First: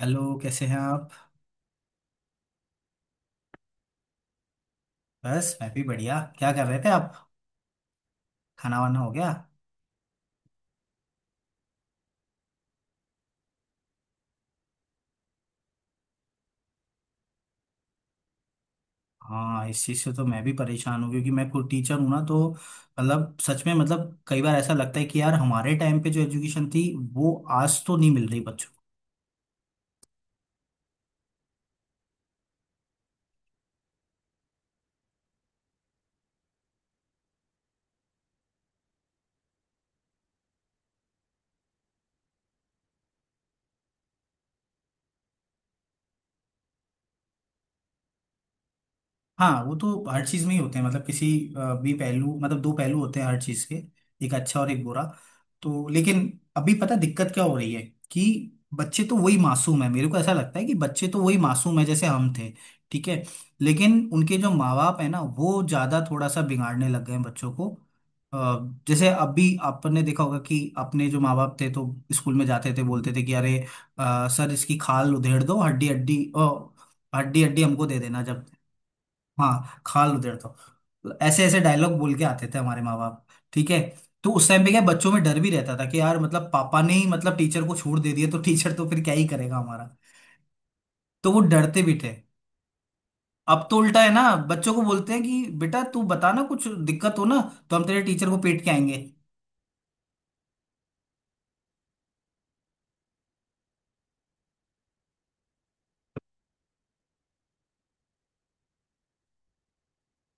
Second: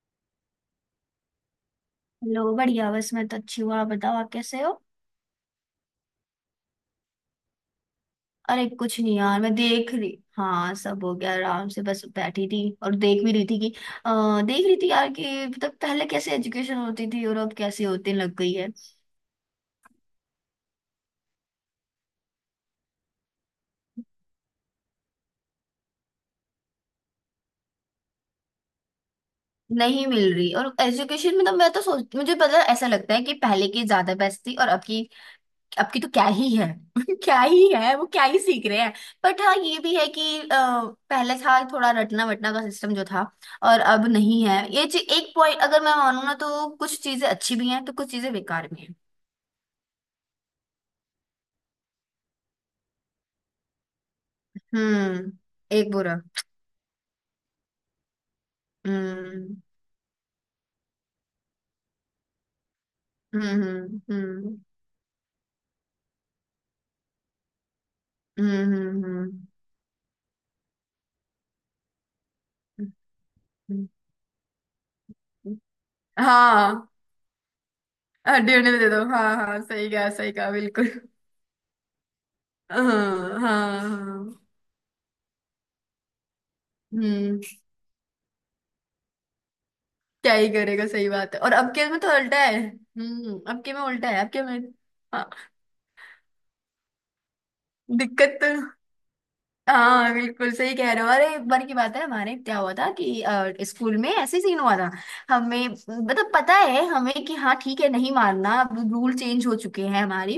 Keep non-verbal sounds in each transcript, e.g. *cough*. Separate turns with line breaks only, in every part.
Hello, कैसे हैं आप।
लो बढ़िया। बस मैं तो अच्छी हूँ, आप बताओ आप कैसे हो।
बस मैं भी बढ़िया, क्या कर रहे थे आप?
अरे
खाना
कुछ
वाना हो
नहीं
गया?
यार, मैं देख रही। हाँ सब हो गया आराम से, बस बैठी थी और देख भी रही थी कि देख रही थी यार कि मतलब पहले कैसे एजुकेशन होती थी और अब कैसे होती लग गई है।
हाँ, इस चीज़ से तो मैं भी परेशान हूँ क्योंकि मैं खुद टीचर हूँ ना, तो मतलब सच में, मतलब कई बार ऐसा लगता है कि यार हमारे टाइम पे जो एजुकेशन थी वो आज तो नहीं मिल रही बच्चों को।
नहीं मिल रही, और एजुकेशन मतलब मैं तो सोच मुझे पता ऐसा लगता है कि पहले की ज्यादा बेस्ट थी और अब की। अब की तो क्या ही है। *laughs* क्या ही है, वो क्या ही सीख रहे हैं। बट हाँ ये भी है कि पहले था थोड़ा रटना वटना का सिस्टम जो था, और अब नहीं है ये चीज। एक पॉइंट अगर मैं मानूँ ना, तो कुछ चीजें अच्छी भी हैं तो कुछ चीजें बेकार भी हैं।
हाँ वो तो हर चीज़ में ही होते हैं, मतलब किसी भी पहलू, मतलब दो पहलू होते हैं हर चीज़ के, एक अच्छा और एक बुरा।
हम्म।
तो
एक बुरा।
लेकिन अभी पता है दिक्कत क्या हो रही है कि बच्चे तो वही
हम्म
मासूम है, मेरे को ऐसा लगता है कि बच्चे तो वही मासूम है जैसे हम थे। ठीक है। लेकिन
हम्म।
उनके जो माँ बाप है ना वो ज्यादा थोड़ा सा बिगाड़ने लग गए हैं बच्चों को।
हम्म।
अ, जैसे
हम्म,
अभी आपने देखा होगा कि अपने जो माँ बाप थे तो स्कूल में जाते थे,
हम्म,
बोलते थे कि अरे
हम्म।
सर इसकी खाल उधेड़ दो, हड्डी हड्डी
हाँ।
हड्डी हड्डी हमको दे देना जब।
हड्डी उन्हें दे दो, हाँ हाँ,
हाँ
सही कहा
खाल
सही
उधेड़ दो।
कहा, बिल्कुल।
तो ऐसे ऐसे डायलॉग बोल के आते थे
हाँ
हमारे माँ बाप। ठीक है।
हाँ
तो
हाँ,
उस टाइम पे क्या बच्चों में डर भी रहता था कि यार, मतलब पापा ने ही, मतलब
हम्म।
टीचर को छोड़ दे दिया तो टीचर तो फिर क्या ही करेगा हमारा।
क्या ही करेगा, सही
तो
बात है।
वो
और अब
डरते
के
भी
में तो
थे।
उल्टा है। हम्म, अब
अब
के
तो
में
उल्टा
उल्टा
है
है,
ना।
अब के में।
बच्चों को बोलते हैं
हाँ।
कि बेटा तू बता ना, कुछ दिक्कत हो ना तो हम तेरे टीचर
दिक्कत
को
तो।
पीट के आएंगे।
हाँ बिल्कुल सही कह रहे हो। अरे एक बार की बात है, हमारे क्या हुआ था कि स्कूल में ऐसे ही सीन हुआ था। हमें मतलब पता है हमें कि हाँ ठीक है नहीं मारना, अब रूल चेंज हो चुके हैं हमारी।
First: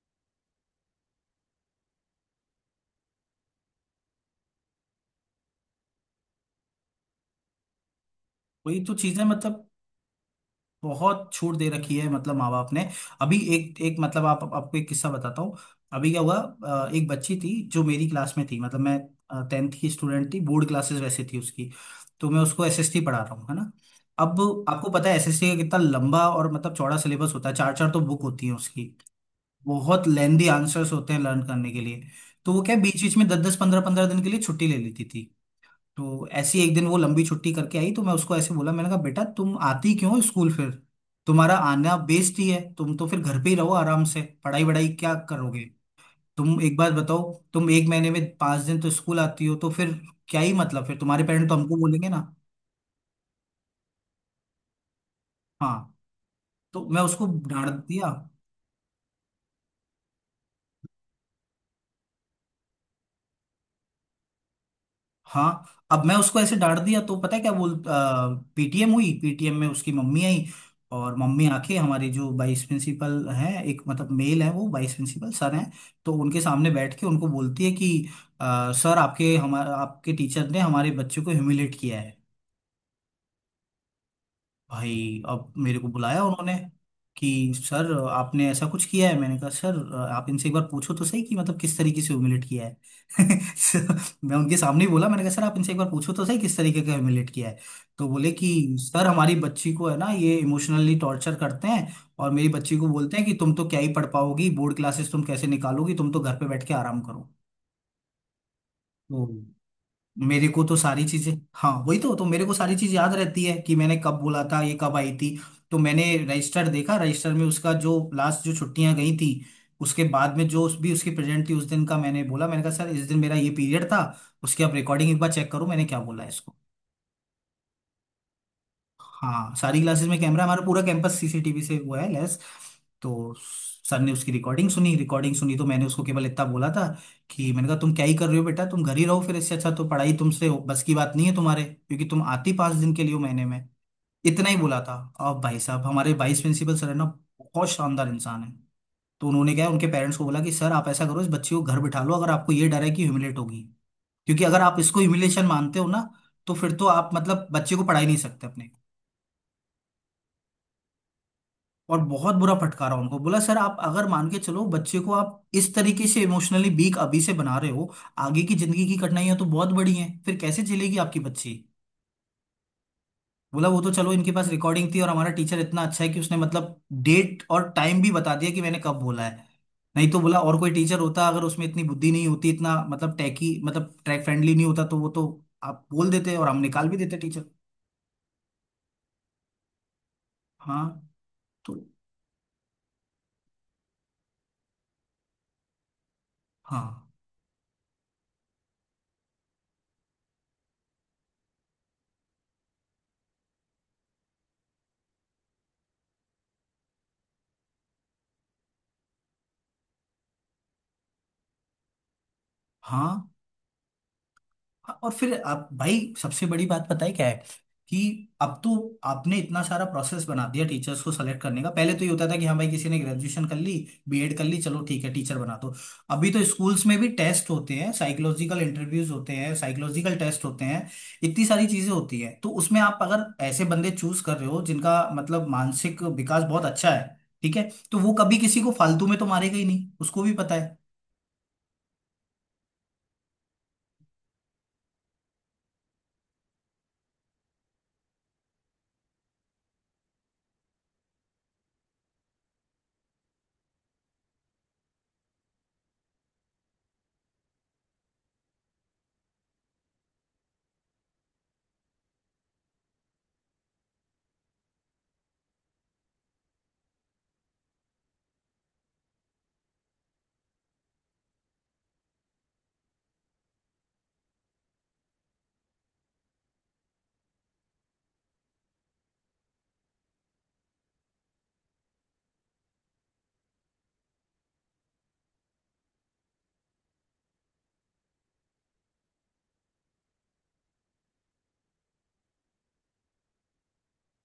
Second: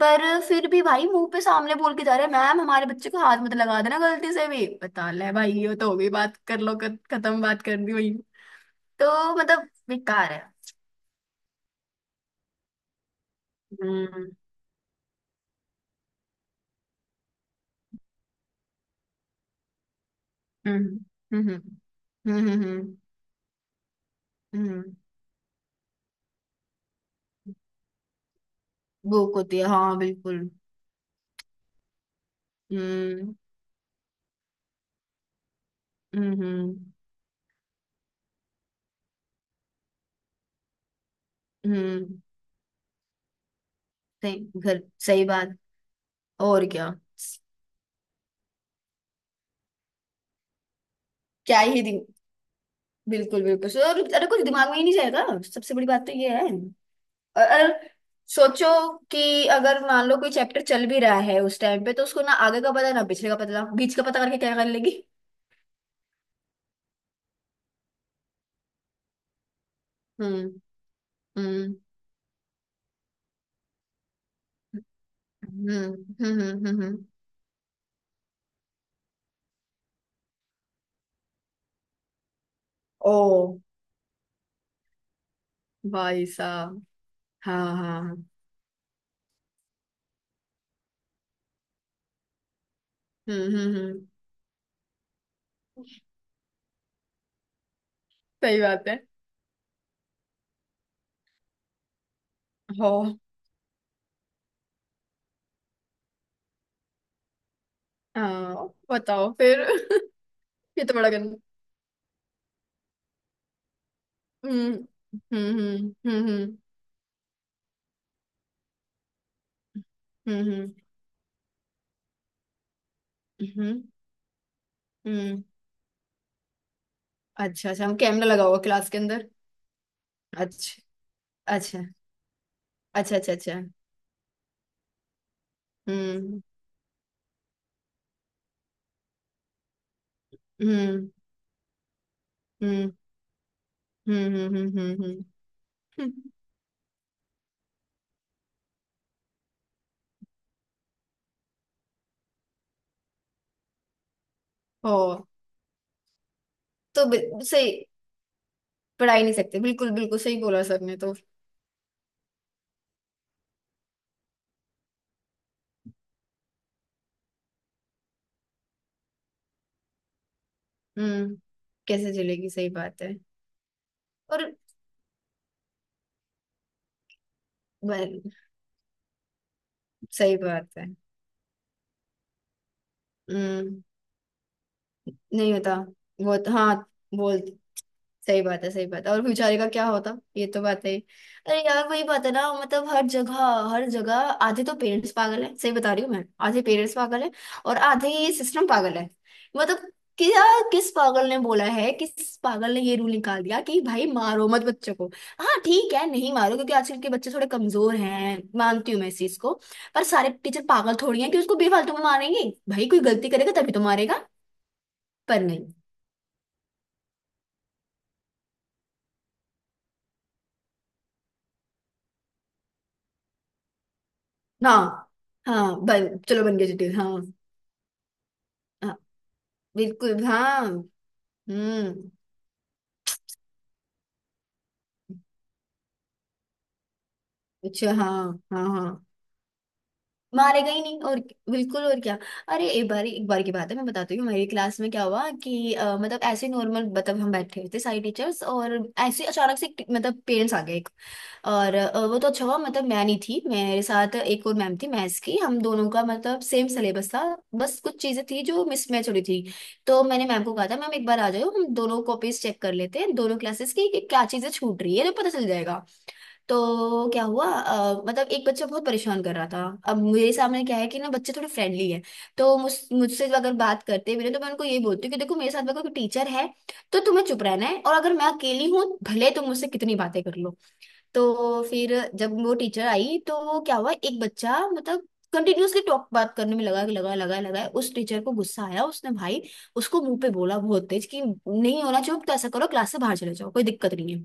पर फिर भी भाई मुंह पे सामने बोल के जा रहे हैं, मैम हमारे बच्चे को हाथ मत लगा देना गलती से भी। बता ले भाई, ये तो हो गई बात। कर लो खत्म, बात कर दी वही।
वही तो चीजें,
तो
मतलब
मतलब बेकार है।
बहुत छूट दे रखी है, मतलब माँ बाप ने। अभी एक एक, मतलब
हम्म
आप आपको एक किस्सा बताता हूँ। अभी क्या हुआ, एक बच्ची थी जो मेरी क्लास में थी, मतलब मैं टेंथ की स्टूडेंट थी, बोर्ड
हम्म
क्लासेस वैसे थी
हम्म।
उसकी। तो
हम्म
मैं
हम्म
उसको
हम्म,
एसएसटी पढ़ा रहा हूँ है ना। अब
हम्म,
आपको
हम्म।
पता है एसएसटी का कितना लंबा और मतलब चौड़ा सिलेबस होता है, चार चार तो बुक होती है उसकी।
भूख होती है, हाँ
बहुत लेंदी
बिल्कुल।
आंसर्स होते हैं लर्न करने के लिए। तो वो क्या, बीच बीच में
हम्म
दस दस पंद्रह पंद्रह दिन के लिए छुट्टी ले लेती थी। तो
हम्म
ऐसी एक दिन
हम्म
वो लंबी छुट्टी करके आई तो मैं उसको ऐसे बोला, मैंने कहा बेटा तुम आती क्यों हो स्कूल फिर, तुम्हारा आना
हम्म,
बेइज्जती है, तुम तो फिर घर पे ही रहो आराम से,
सही
पढ़ाई
घर
वढ़ाई क्या
सही बात।
करोगे। तुम
और
एक
क्या।
बात बताओ, तुम एक महीने में 5 दिन तो स्कूल आती हो, तो फिर क्या ही, मतलब फिर तुम्हारे पेरेंट्स तो
क्या
हमको
ही दिन।
बोलेंगे ना।
बिल्कुल बिल्कुल और अरे कुछ दिमाग में ही नहीं जाएगा,
हाँ,
सबसे बड़ी बात तो ये है।
तो मैं उसको
और
डांट
और।
दिया।
सोचो कि अगर मान लो कोई चैप्टर चल भी रहा है उस टाइम पे, तो उसको ना आगे का पता ना पिछले का पता बीच का पता, करके क्या कर लेगी।
हाँ अब मैं उसको ऐसे डांट दिया तो पता है क्या बोल, पीटीएम हुई, पीटीएम में उसकी मम्मी आई।
हम्म
और मम्मी आके
हम्म
हमारे जो वाइस प्रिंसिपल हैं, एक मतलब मेल है, वो वाइस प्रिंसिपल सर हैं,
हम्म
तो
हम्म।
उनके सामने बैठ के उनको बोलती है कि सर आपके, हमारे आपके टीचर ने हमारे बच्चे को ह्यूमिलेट किया है।
ओ।
भाई अब मेरे को बुलाया
भाई
उन्होंने
साहब।
कि
हाँ हाँ
सर
हाँ।
आपने ऐसा कुछ किया है, मैंने कहा सर आप इनसे एक बार पूछो तो सही कि मतलब किस तरीके से ह्यूमिलेट किया है। *laughs*
हम्म हम्म
So,
हम्म,
मैं उनके सामने ही बोला, मैंने कहा सर आप इनसे एक बार पूछो तो सही किस तरीके का ह्यूमिलेट किया है। तो बोले कि
सही बात है।
सर हमारी बच्ची को है ना, ये इमोशनली टॉर्चर करते हैं और मेरी बच्ची को
हो।
बोलते हैं कि तुम तो क्या ही पढ़ पाओगी, बोर्ड क्लासेस तुम कैसे निकालोगी, तुम तो घर पे बैठ के आराम
हाँ बताओ फिर।
करो। मेरे को तो
*laughs* ये तो
सारी
बड़ा
चीजें,
गंदा।
हाँ वही तो मेरे को सारी चीज याद रहती है कि मैंने कब बोला था,
हम्म
ये कब आई थी। तो मैंने
हम्म।
रजिस्टर देखा, रजिस्टर में उसका जो लास्ट जो छुट्टियां गई थी उसके बाद
हम्म
में जो,
हम्म
उस भी उसकी प्रेजेंट थी उस दिन का, मैंने बोला, मैंने कहा सर इस दिन मेरा ये
हम्म, हम्म।
पीरियड था, उसकी आप रिकॉर्डिंग एक बार
हम्म।
चेक करो मैंने क्या बोला है।
अच्छा अच्छा, हम कैमरा लगा हुआ क्लास के अंदर।
हाँ सारी क्लासेस में कैमरा, हमारा पूरा
अच्छा
कैंपस सीसीटीवी से
अच्छा
हुआ है लेस।
अच्छा। अच्छा।
तो
अच्छा।
सर ने उसकी रिकॉर्डिंग सुनी, रिकॉर्डिंग सुनी तो मैंने उसको केवल
हम्म
इतना बोला था कि मैंने कहा तुम क्या ही कर रहे हो बेटा, तुम घर ही रहो फिर, इससे अच्छा तो पढ़ाई तुमसे बस की
हम्म
बात नहीं है तुम्हारे, क्योंकि तुम आती पाँच
हम्म
दिन के लिए हो महीने में। इतना ही बोला था।
हम्म।
अब भाई साहब हमारे
हम्म।
वाइस प्रिंसिपल सर है ना, बहुत शानदार इंसान है, तो उन्होंने क्या है, उनके पेरेंट्स को बोला कि सर आप ऐसा करो, इस बच्ची को घर बिठा लो अगर आपको ये डर है कि ह्यूमिलेट होगी, क्योंकि अगर आप
हो।
इसको ह्यूमिलेशन मानते हो ना तो फिर तो आप मतलब
सही।
बच्चे को पढ़ा ही नहीं सकते अपने।
पढ़ा ही नहीं सकते, बिल्कुल बिल्कुल सही बोला सर ने तो।
और बहुत बुरा फटकारा उनको, बोला सर आप अगर मान के चलो, बच्चे को आप इस तरीके से इमोशनली वीक अभी से बना रहे हो, आगे की जिंदगी की कठिनाइयां तो बहुत बड़ी हैं, फिर कैसे चलेगी आपकी
हम्म।
बच्ची।
कैसे चलेगी, सही बात है।
बोला वो तो चलो, इनके
और।
पास रिकॉर्डिंग थी और हमारा टीचर इतना अच्छा है कि उसने मतलब डेट और टाइम भी
बल-
बता दिया कि मैंने कब बोला है। नहीं तो
सही
बोला और कोई
बात है।
टीचर होता, अगर उसमें इतनी बुद्धि नहीं होती, इतना मतलब टैकी,
हम्म।
मतलब ट्रैक फ्रेंडली नहीं होता तो वो तो
नहीं होता।
आप बोल देते और हम
हाँ।
निकाल भी देते
बोल।
टीचर।
सही बात है, सही बात है। और बेचारे का क्या होता। ये तो
हाँ,
बात है ही। अरे
तो
यार वही बात है ना, मतलब हर जगह। हर जगह। आधे तो पेरेंट्स पागल है, सही बता रही हूँ मैं, आधे पेरेंट्स
हाँ
पागल है। और आधे ये सिस्टम पागल है। मतलब क्या। किस पागल ने बोला है, किस पागल ने ये रूल निकाल दिया कि भाई मारो मत बच्चों को। हाँ ठीक है नहीं मारो, क्योंकि आजकल के बच्चे थोड़े कमजोर हैं, मानती हूँ मैं इस चीज को। पर सारे टीचर पागल थोड़ी हैं कि उसको बेफालतू में मारेंगे। भाई कोई
हाँ
गलती करेगा तभी तो मारेगा।
हाँ, और
पर
फिर
नहीं।
आप भाई सबसे बड़ी बात पता है क्या है कि अब तो आपने इतना सारा प्रोसेस बना दिया टीचर्स को सेलेक्ट करने का, पहले तो ये होता था कि हाँ भाई किसी ने ग्रेजुएशन कर ली, बीएड कर ली, चलो ठीक
हाँ।
है टीचर बना दो।
हाँ बन,
अभी तो
चलो बन गया
स्कूल्स
जटिल,
में भी
हाँ।
टेस्ट होते हैं, साइकोलॉजिकल
हाँ
इंटरव्यूज होते हैं, साइकोलॉजिकल
बिल्कुल
टेस्ट होते
हाँ।
हैं, इतनी सारी चीजें
हम्म।
होती हैं, तो उसमें आप अगर ऐसे बंदे चूज कर रहे हो जिनका मतलब मानसिक विकास बहुत अच्छा है, ठीक है,
अच्छा
तो
हाँ।
वो कभी किसी
हाँ
को
हाँ।
फालतू में तो मारेगा ही नहीं, उसको भी पता
मारेगा
है।
ही नहीं, और। बिल्कुल, और क्या। अरे एक बार की बात है, मैं बताती हूँ हमारी क्लास में क्या हुआ। कि मतलब ऐसे नॉर्मल, मतलब हम बैठे थे सारी टीचर्स और ऐसे अचानक से मतलब पेरेंट्स आ गए एक। और वो तो अच्छा हुआ, मतलब मैं नहीं थी, मेरे साथ एक और मैम थी मैथ्स की, हम दोनों का मतलब सेम सिलेबस था। बस कुछ चीजें थी जो मिसमैच हो रही थी। तो मैंने मैम को कहा था मैम एक बार आ जाओ, हम दोनों कॉपीज चेक कर लेते हैं दोनों क्लासेस की, कि क्या चीजें छूट रही है तो पता चल जाएगा। तो क्या हुआ, मतलब एक बच्चा बहुत परेशान कर रहा था। अब मेरे सामने क्या है कि ना बच्चे थोड़े फ्रेंडली है। तो मुझसे अगर बात करते भी ना, तो मैं उनको ये बोलती हूँ कि देखो मेरे साथ में कोई टीचर है तो तुम्हें चुप रहना है, और अगर मैं अकेली हूँ भले तुम मुझसे कितनी बातें कर लो। तो फिर जब वो टीचर आई तो क्या हुआ, एक बच्चा मतलब कंटिन्यूअसली टॉक बात करने में लगा लगा लगा लगा, उस टीचर को गुस्सा आया। उसने भाई उसको मुंह पे बोला, बहुत तेज कि नहीं होना चाहिए, तो ऐसा करो क्लास से बाहर चले जाओ कोई दिक्कत नहीं है।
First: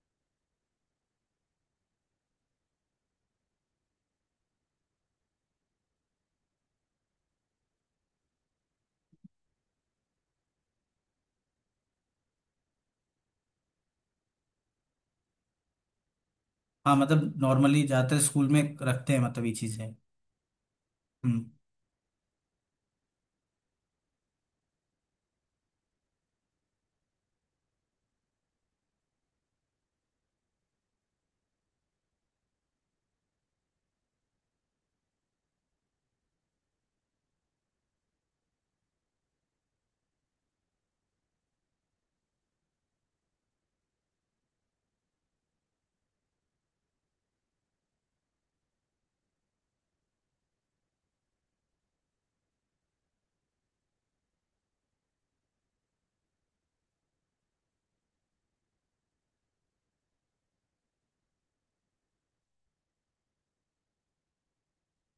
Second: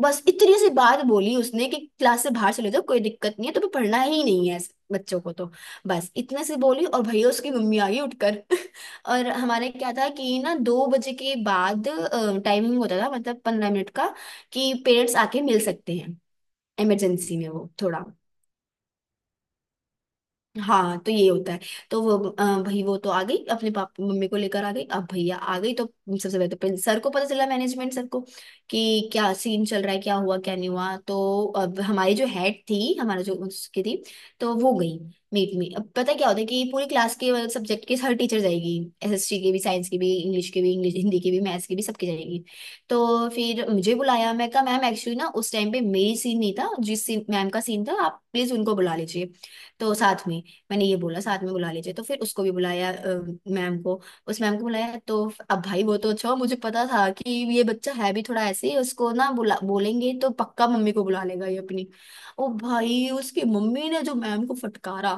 बस इतनी सी बात बोली उसने कि क्लास से बाहर चले जाओ कोई दिक्कत नहीं है, तुम्हें पढ़ना ही नहीं है इस बच्चों को तो। बस इतने से बोली, और भैया उसकी मम्मी आ गई उठकर। *laughs* और हमारे क्या था कि ना दो बजे के बाद टाइमिंग होता था, मतलब पंद्रह मिनट का, कि पेरेंट्स आके मिल सकते हैं
हाँ, मतलब
इमरजेंसी में, वो
नॉर्मली
थोड़ा।
जाते स्कूल में रखते हैं मतलब ये चीजें।
हाँ तो ये
हम्म।
होता है। तो वो भाई वो तो आ गई, अपने पापा मम्मी को लेकर आ गई। अब भैया आ गई तो सबसे पहले तो पहले सर को पता चला, मैनेजमेंट सर को, कि क्या सीन चल रहा है, क्या हुआ क्या नहीं हुआ। तो अब हमारी जो हेड थी, हमारा जो उसकी थी, तो वो गई मीट में। अब पता है क्या होता है कि पूरी क्लास के मतलब सब्जेक्ट के हर टीचर जाएगी। एसएसटी के भी, साइंस के भी, इंग्लिश के भी, इंग्लिश हिंदी के भी, मैथ्स के भी, सबके जाएगी। तो फिर मुझे बुलाया, मैं कहा मैम एक्चुअली ना उस टाइम पे मेरी सीन नहीं था, जिस सीन मैम का सीन था, आप प्लीज उनको बुला लीजिए, तो साथ में। मैंने ये बोला साथ में बुला लीजिए, तो फिर उसको भी बुलाया मैम को। उस मैम को बुलाया, तो अब भाई वो तो अच्छा हुआ, मुझे पता था कि ये बच्चा है भी थोड़ा ऐसे ही, उसको ना बुला बोलेंगे तो पक्का मम्मी को बुला लेगा ये अपनी। ओ भाई उसकी मम्मी ने जो मैम को फटकारा,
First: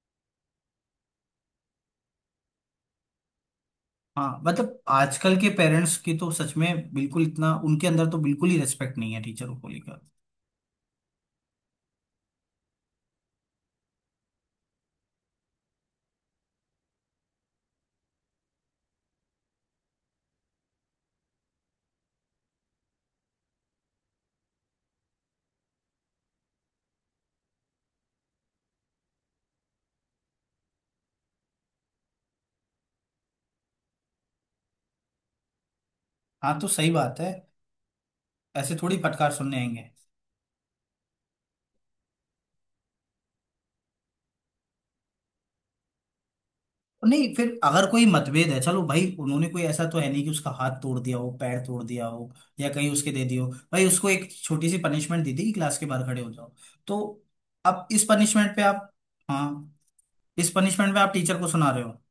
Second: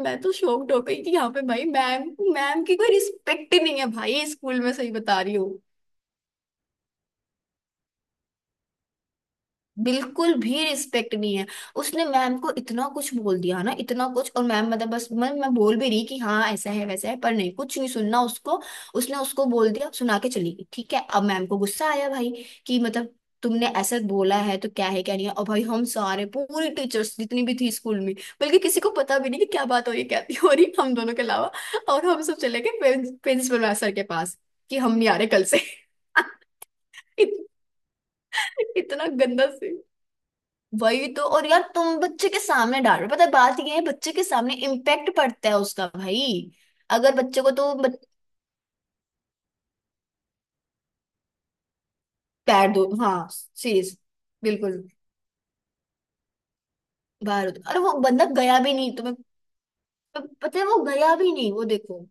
मैं तो शॉक्ड हो गई कि यहाँ पे भाई मैम, मैम की कोई रिस्पेक्ट ही नहीं है भाई
हाँ,
स्कूल में,
मतलब
सही बता रही
आजकल के
हूँ।
पेरेंट्स की तो सच में बिल्कुल इतना उनके अंदर तो बिल्कुल ही रेस्पेक्ट नहीं है टीचरों को लेकर।
बिल्कुल भी रिस्पेक्ट नहीं है। उसने मैम को इतना कुछ बोल दिया ना, इतना कुछ, और मैम मतलब बस मैं बोल भी रही कि हाँ ऐसा है वैसा है, पर नहीं कुछ नहीं सुनना उसको। उसने उसको बोल दिया सुना के चली गई। ठीक है अब मैम को गुस्सा आया भाई, कि मतलब तुमने ऐसा बोला है तो क्या है क्या नहीं है। और भाई हम सारे पूरी टीचर्स जितनी भी थी स्कूल में, बल्कि किसी को पता भी नहीं कि क्या बात हो रही है, क्या नहीं हो रही, हम दोनों के अलावा। और हम सब चले गए प्रिंसिपल सर के पास, कि हम नहीं आ रहे कल से।
हाँ तो सही बात
*laughs*
है,
इत,
ऐसे थोड़ी
इतना
फटकार
गंदा।
सुनने आएंगे।
वही तो, और यार तुम बच्चे के सामने डाल रहे हो, पता है बात ये है बच्चे के सामने इम्पैक्ट पड़ता है उसका भाई। अगर
नहीं,
बच्चे को
फिर
तो
अगर कोई मतभेद है, चलो भाई, उन्होंने कोई ऐसा तो है नहीं कि उसका हाथ तोड़ दिया हो, पैर तोड़ दिया हो
पैर
या
दो,
कहीं उसके दे
हाँ
दियो, भाई
सीरियस।
उसको एक छोटी सी
बिल्कुल।
पनिशमेंट दी थी कि क्लास के बाहर खड़े हो जाओ। तो
बाहर होता, अरे
अब
वो
इस
बंदा
पनिशमेंट
गया
पे
भी
आप,
नहीं तुम्हें।
हाँ, इस
पता है वो
पनिशमेंट पे आप
गया भी
टीचर को
नहीं, वो
सुना रहे
देखो।
हो।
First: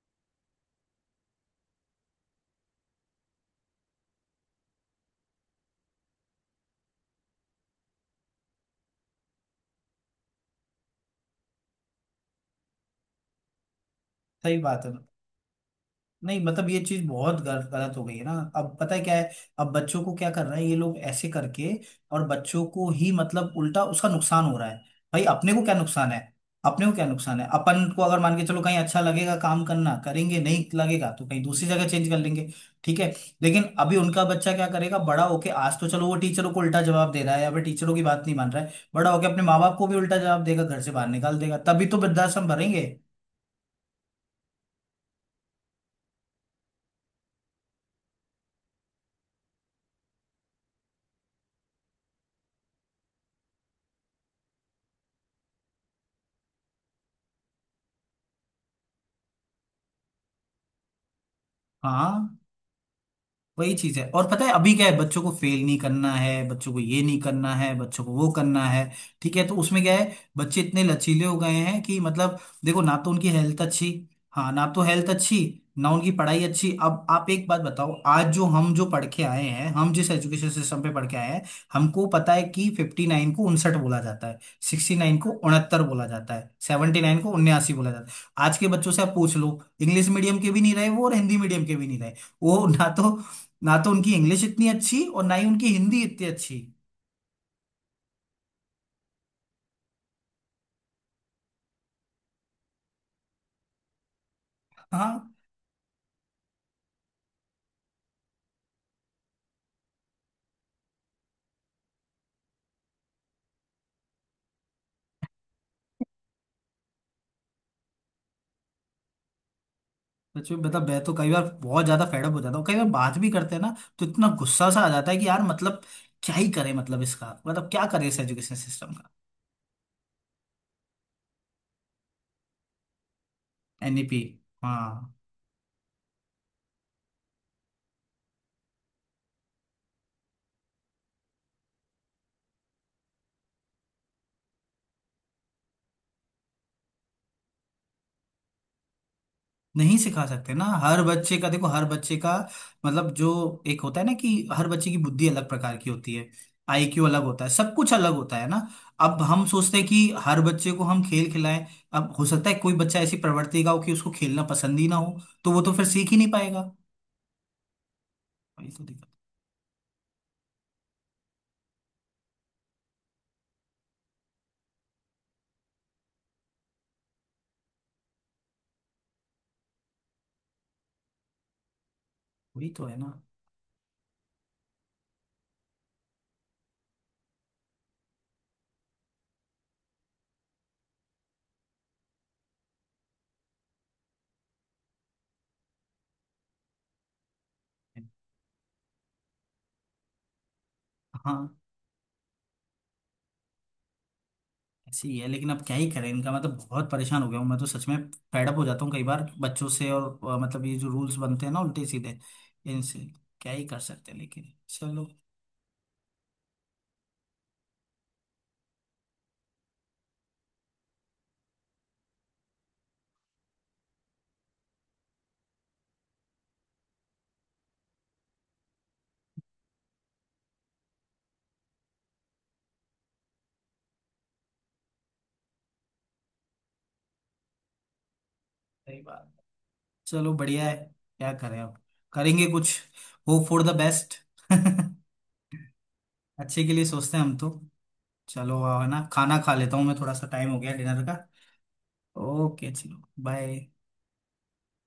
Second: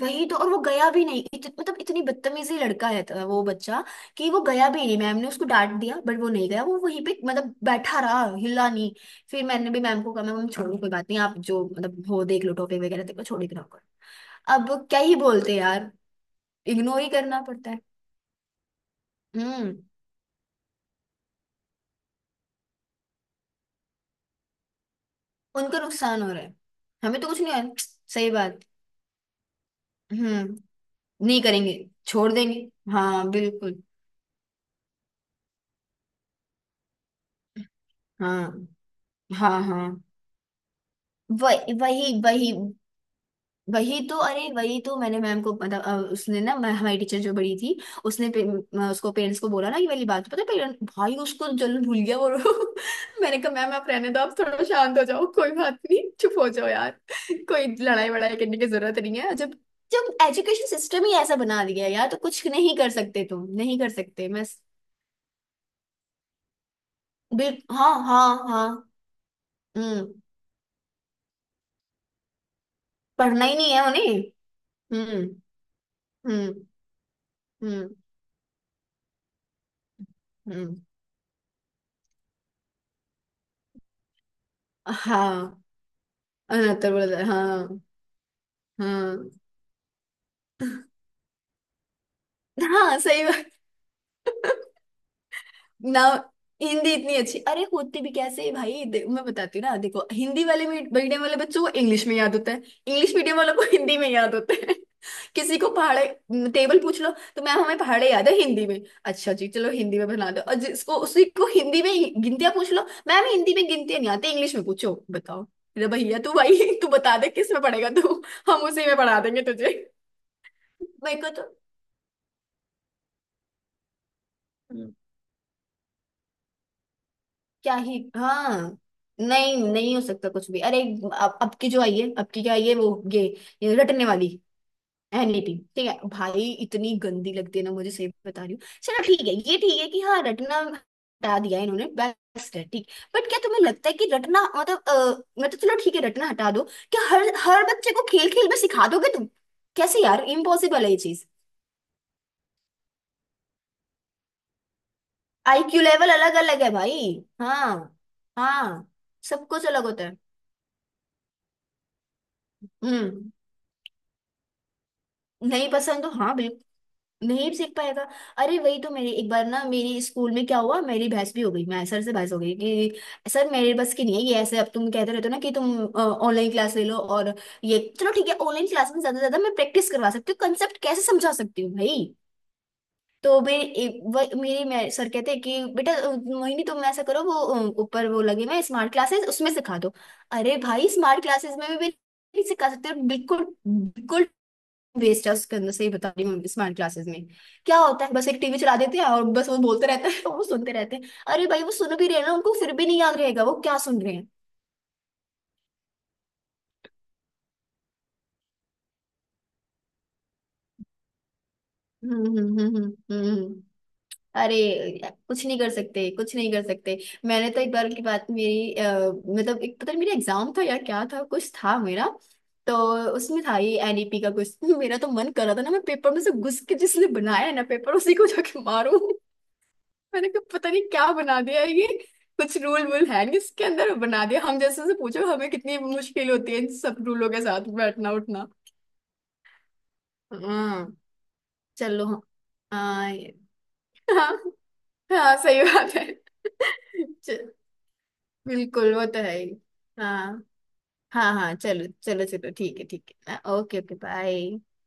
वही तो, और वो गया भी नहीं, मतलब इतनी बदतमीजी लड़का है तो वो बच्चा, कि वो गया भी नहीं। मैम ने उसको डांट दिया बट वो नहीं गया, वो वहीं पे मतलब बैठा रहा, हिला नहीं। फिर मैंने भी मैम को कहा मैम छोड़ो कोई बात नहीं, आप जो मतलब हो देख लो टॉपिक वगैरह, देखो छोड़ ही तो रहा।
सही बात
अब
है।
क्या ही बोलते यार।
नहीं मतलब ये
इग्नोर
चीज
ही
बहुत
करना पड़ता है।
गलत हो गई है ना, अब पता है क्या है, अब
हम्म।
बच्चों को क्या कर रहे हैं ये लोग ऐसे करके, और बच्चों को ही मतलब उल्टा उसका नुकसान हो रहा है। भाई अपने को क्या
उनको
नुकसान है,
नुकसान हो रहा है।
अपने को क्या
हमें तो
नुकसान
कुछ
है।
नहीं हो रहा।
अपन को
*sniffs*
अगर
सही
मान के
बात।
चलो, कहीं अच्छा लगेगा काम करना करेंगे, नहीं
हम्म।
लगेगा तो
नहीं
कहीं दूसरी
करेंगे।
जगह चेंज कर
छोड़
लेंगे।
देंगे।
ठीक है।
हाँ
लेकिन
बिल्कुल।
अभी उनका बच्चा क्या करेगा बड़ा होके? आज तो चलो वो टीचरों को उल्टा जवाब दे रहा है या फिर टीचरों की बात नहीं मान रहा
हाँ
है, बड़ा होके अपने माँ
हाँ
बाप को भी
हाँ।
उल्टा जवाब देगा, घर से बाहर निकाल देगा,
वही
तभी तो
वही
वृद्धाश्रम
वही।
भरेंगे।
वही तो, अरे वही तो मैंने मैम को पता, उसने ना हमारी टीचर जो बड़ी थी, उसने उसको पेरेंट्स को बोला ना ये वाली बात, पता पेरेंट भाई उसको जलन भूल गया वो। *laughs* मैंने कहा मैम आप रहने दो, आप थोड़ा शांत हो जाओ, कोई बात नहीं चुप हो जाओ यार, कोई लड़ाई वड़ाई करने की जरूरत नहीं है। जब जब एजुकेशन सिस्टम ही ऐसा बना दिया है यार, तो
हाँ
कुछ नहीं कर सकते, तुम
वही
नहीं कर
चीज है। और
सकते मैं।
पता है अभी क्या है, बच्चों को फेल नहीं करना है, बच्चों को ये नहीं करना
बिल,
है,
हाँ
बच्चों को
हाँ
वो करना है,
हाँ।
ठीक है तो उसमें क्या है,
हम्म।
बच्चे इतने लचीले हो गए हैं कि मतलब देखो, ना तो उनकी
पढ़ना ही
हेल्थ
नहीं है
अच्छी,
उन्हें।
हाँ ना तो हेल्थ
हम्म
अच्छी, ना उनकी पढ़ाई
हम्म
अच्छी। अब आप एक बात बताओ,
हम्म
आज जो हम जो पढ़ के आए हैं, हम जिस एजुकेशन
हम्म।
सिस्टम पे पढ़ के आए हैं, हमको पता है कि 59 को 59 बोला जाता है, 69 को
हाँ।
69 बोला जाता है,
अनहत्तर
79
बोला
को
था,
79
हाँ।
बोला जाता है, आज के बच्चों से आप
हम्म।
पूछ लो, इंग्लिश मीडियम के भी नहीं रहे वो और हिंदी मीडियम के भी नहीं रहे वो। ना
हाँ
तो,
सही बात।
ना तो उनकी इंग्लिश इतनी अच्छी और ना ही उनकी
ना।
हिंदी इतनी अच्छी।
हिंदी इतनी अच्छी, अरे होती भी कैसे है भाई, मैं बताती हूँ ना। देखो हिंदी वाले मीडियम वाले बच्चों को इंग्लिश में याद होता है, इंग्लिश मीडियम वालों को *laughs* हिंदी में याद होता है।
हाँ
*laughs* किसी को पहाड़े टेबल पूछ लो, तो मैम हमें पहाड़े याद है हिंदी में। अच्छा जी चलो हिंदी में बना दो, और जिसको उसी को हिंदी में गिनतियां पूछ लो, मैम हिंदी में गिनतियां नहीं आती इंग्लिश में पूछो बताओ। अरे भैया तू, भाई तू बता दे किस में पढ़ेगा तू, हम उसी में पढ़ा देंगे तुझे।
सच में बता, मैं तो
मेरे
कई
को
बार बहुत ज्यादा फेडअप हो जाता हूँ, कई बार बात भी करते हैं ना तो इतना गुस्सा सा आ
तो।
जाता है कि यार, मतलब क्या ही करें, मतलब इसका मतलब
क्या
क्या
ही
करें इस एजुकेशन
हाँ।
सिस्टम का।
नहीं नहीं हो सकता कुछ भी। अरे अब की जो आई है, अब की क्या आई है वो ये रटने
एनईपी।
वाली
हाँ
एनीटी, ठीक है भाई इतनी गंदी लगती है ना मुझे, सही बता रही हूँ। चलो ठीक है ये ठीक है कि हाँ रटना हटा दिया इन्होंने, बेस्ट है ठीक। बट क्या तुम्हें लगता है कि रटना मतलब मतलब चलो ठीक है रटना हटा दो, क्या हर हर बच्चे को खेल खेल में सिखा दोगे तुम।
नहीं
कैसे यार,
सिखा सकते ना,
इम्पॉसिबल है ये
हर
चीज।
बच्चे का देखो, हर बच्चे का मतलब जो, एक होता है ना कि हर बच्चे की बुद्धि अलग प्रकार
आईक्यू
की
लेवल
होती है,
अलग अलग है भाई।
आईक्यू अलग होता है,
हाँ।
सब कुछ अलग होता है ना।
हाँ।
अब हम
सब कुछ
सोचते
अलग
हैं
होता
कि
है।
हर बच्चे को हम खेल खिलाएं, अब हो सकता है कोई बच्चा ऐसी
हम्म।
प्रवृत्ति का हो कि उसको खेलना पसंद ही ना हो, तो वो
नहीं
तो फिर
पसंद तो
सीख ही नहीं
हाँ बिल्कुल।
पाएगा।
नहीं सीख पाएगा। अरे
वही
वही
तो
तो,
दिक्कत।
मेरी एक बार ना मेरी स्कूल में क्या हुआ, मेरी बहस भी हो गई, मैं सर से बहस हो गई कि सर मेरे बस की नहीं है ये ऐसे, अब तुम कहते रहते हो ना कि तुम ऑनलाइन क्लास ले लो। और ये चलो ठीक है ऑनलाइन क्लास में ज्यादा से ज्यादा मैं प्रैक्टिस करवा सकती हूँ, कंसेप्ट कैसे समझा सकती हूँ भाई।
वही तो है ना।
तो मेरे मेरे सर कहते हैं कि बेटा मोहिनी तुम ऐसा करो वो ऊपर वो लगे मैं स्मार्ट क्लासेस उसमें सिखा दो। अरे भाई स्मार्ट क्लासेस में भी नहीं सिखा सकते, बिल्कुल बिल्कुल। वेस्ट करने से ही, बता रही हूँ स्मार्ट क्लासेस में क्या होता है, बस एक टीवी चला देते हैं और बस वो बोलते रहते हैं *laughs* वो सुनते रहते हैं। अरे
हाँ
भाई वो सुन भी रहे हैं ना, उनको फिर भी नहीं याद रहेगा वो क्या सुन रहे हैं।
ऐसे ही है लेकिन अब क्या ही करें इनका, मतलब बहुत परेशान हो गया हूँ मैं तो सच में। फेडअप हो जाता हूँ कई बार बच्चों से और मतलब ये जो रूल्स बनते हैं ना, उल्टे सीधे
हम्म।
इनसे
हम्म।
क्या
हम्म।
ही कर सकते हैं, लेकिन
अरे
चलो।
कुछ नहीं कर सकते, कुछ नहीं कर सकते। मैंने तो एक बार की बात, मेरी मतलब एक पता नहीं मेरा एग्जाम था या क्या था कुछ था मेरा, तो उसमें था ये एनईपी का कुछ। *laughs* मेरा तो मन कर रहा था ना, मैं पेपर में से घुस के जिसने बनाया है ना पेपर उसी को जाके मारूं। मैंने कहा पता नहीं क्या बना दिया है ये, कुछ रूल वूल है नहीं इसके अंदर बना दिया। हम जैसे से पूछो हमें कितनी मुश्किल होती है इन सब रूलों के साथ बैठना उठना।
सही बात। चलो बढ़िया है।
हाँ।
क्या करें अब,
चलो।
करेंगे कुछ,
हाँ ये-।
Hope for the best.
हाँ
*laughs*
हाँ सही बात है।
अच्छे के लिए सोचते हैं हम
च-
तो। चलो है
बिल्कुल
ना,
वो तो है
खाना
ही।
खा लेता हूँ मैं, थोड़ा सा
हाँ।
टाइम हो गया डिनर का।
हाँ हाँ चलो चलो चलो,
ओके
ठीक है
चलो
ठीक है,
बाय।
Okay okay, bye.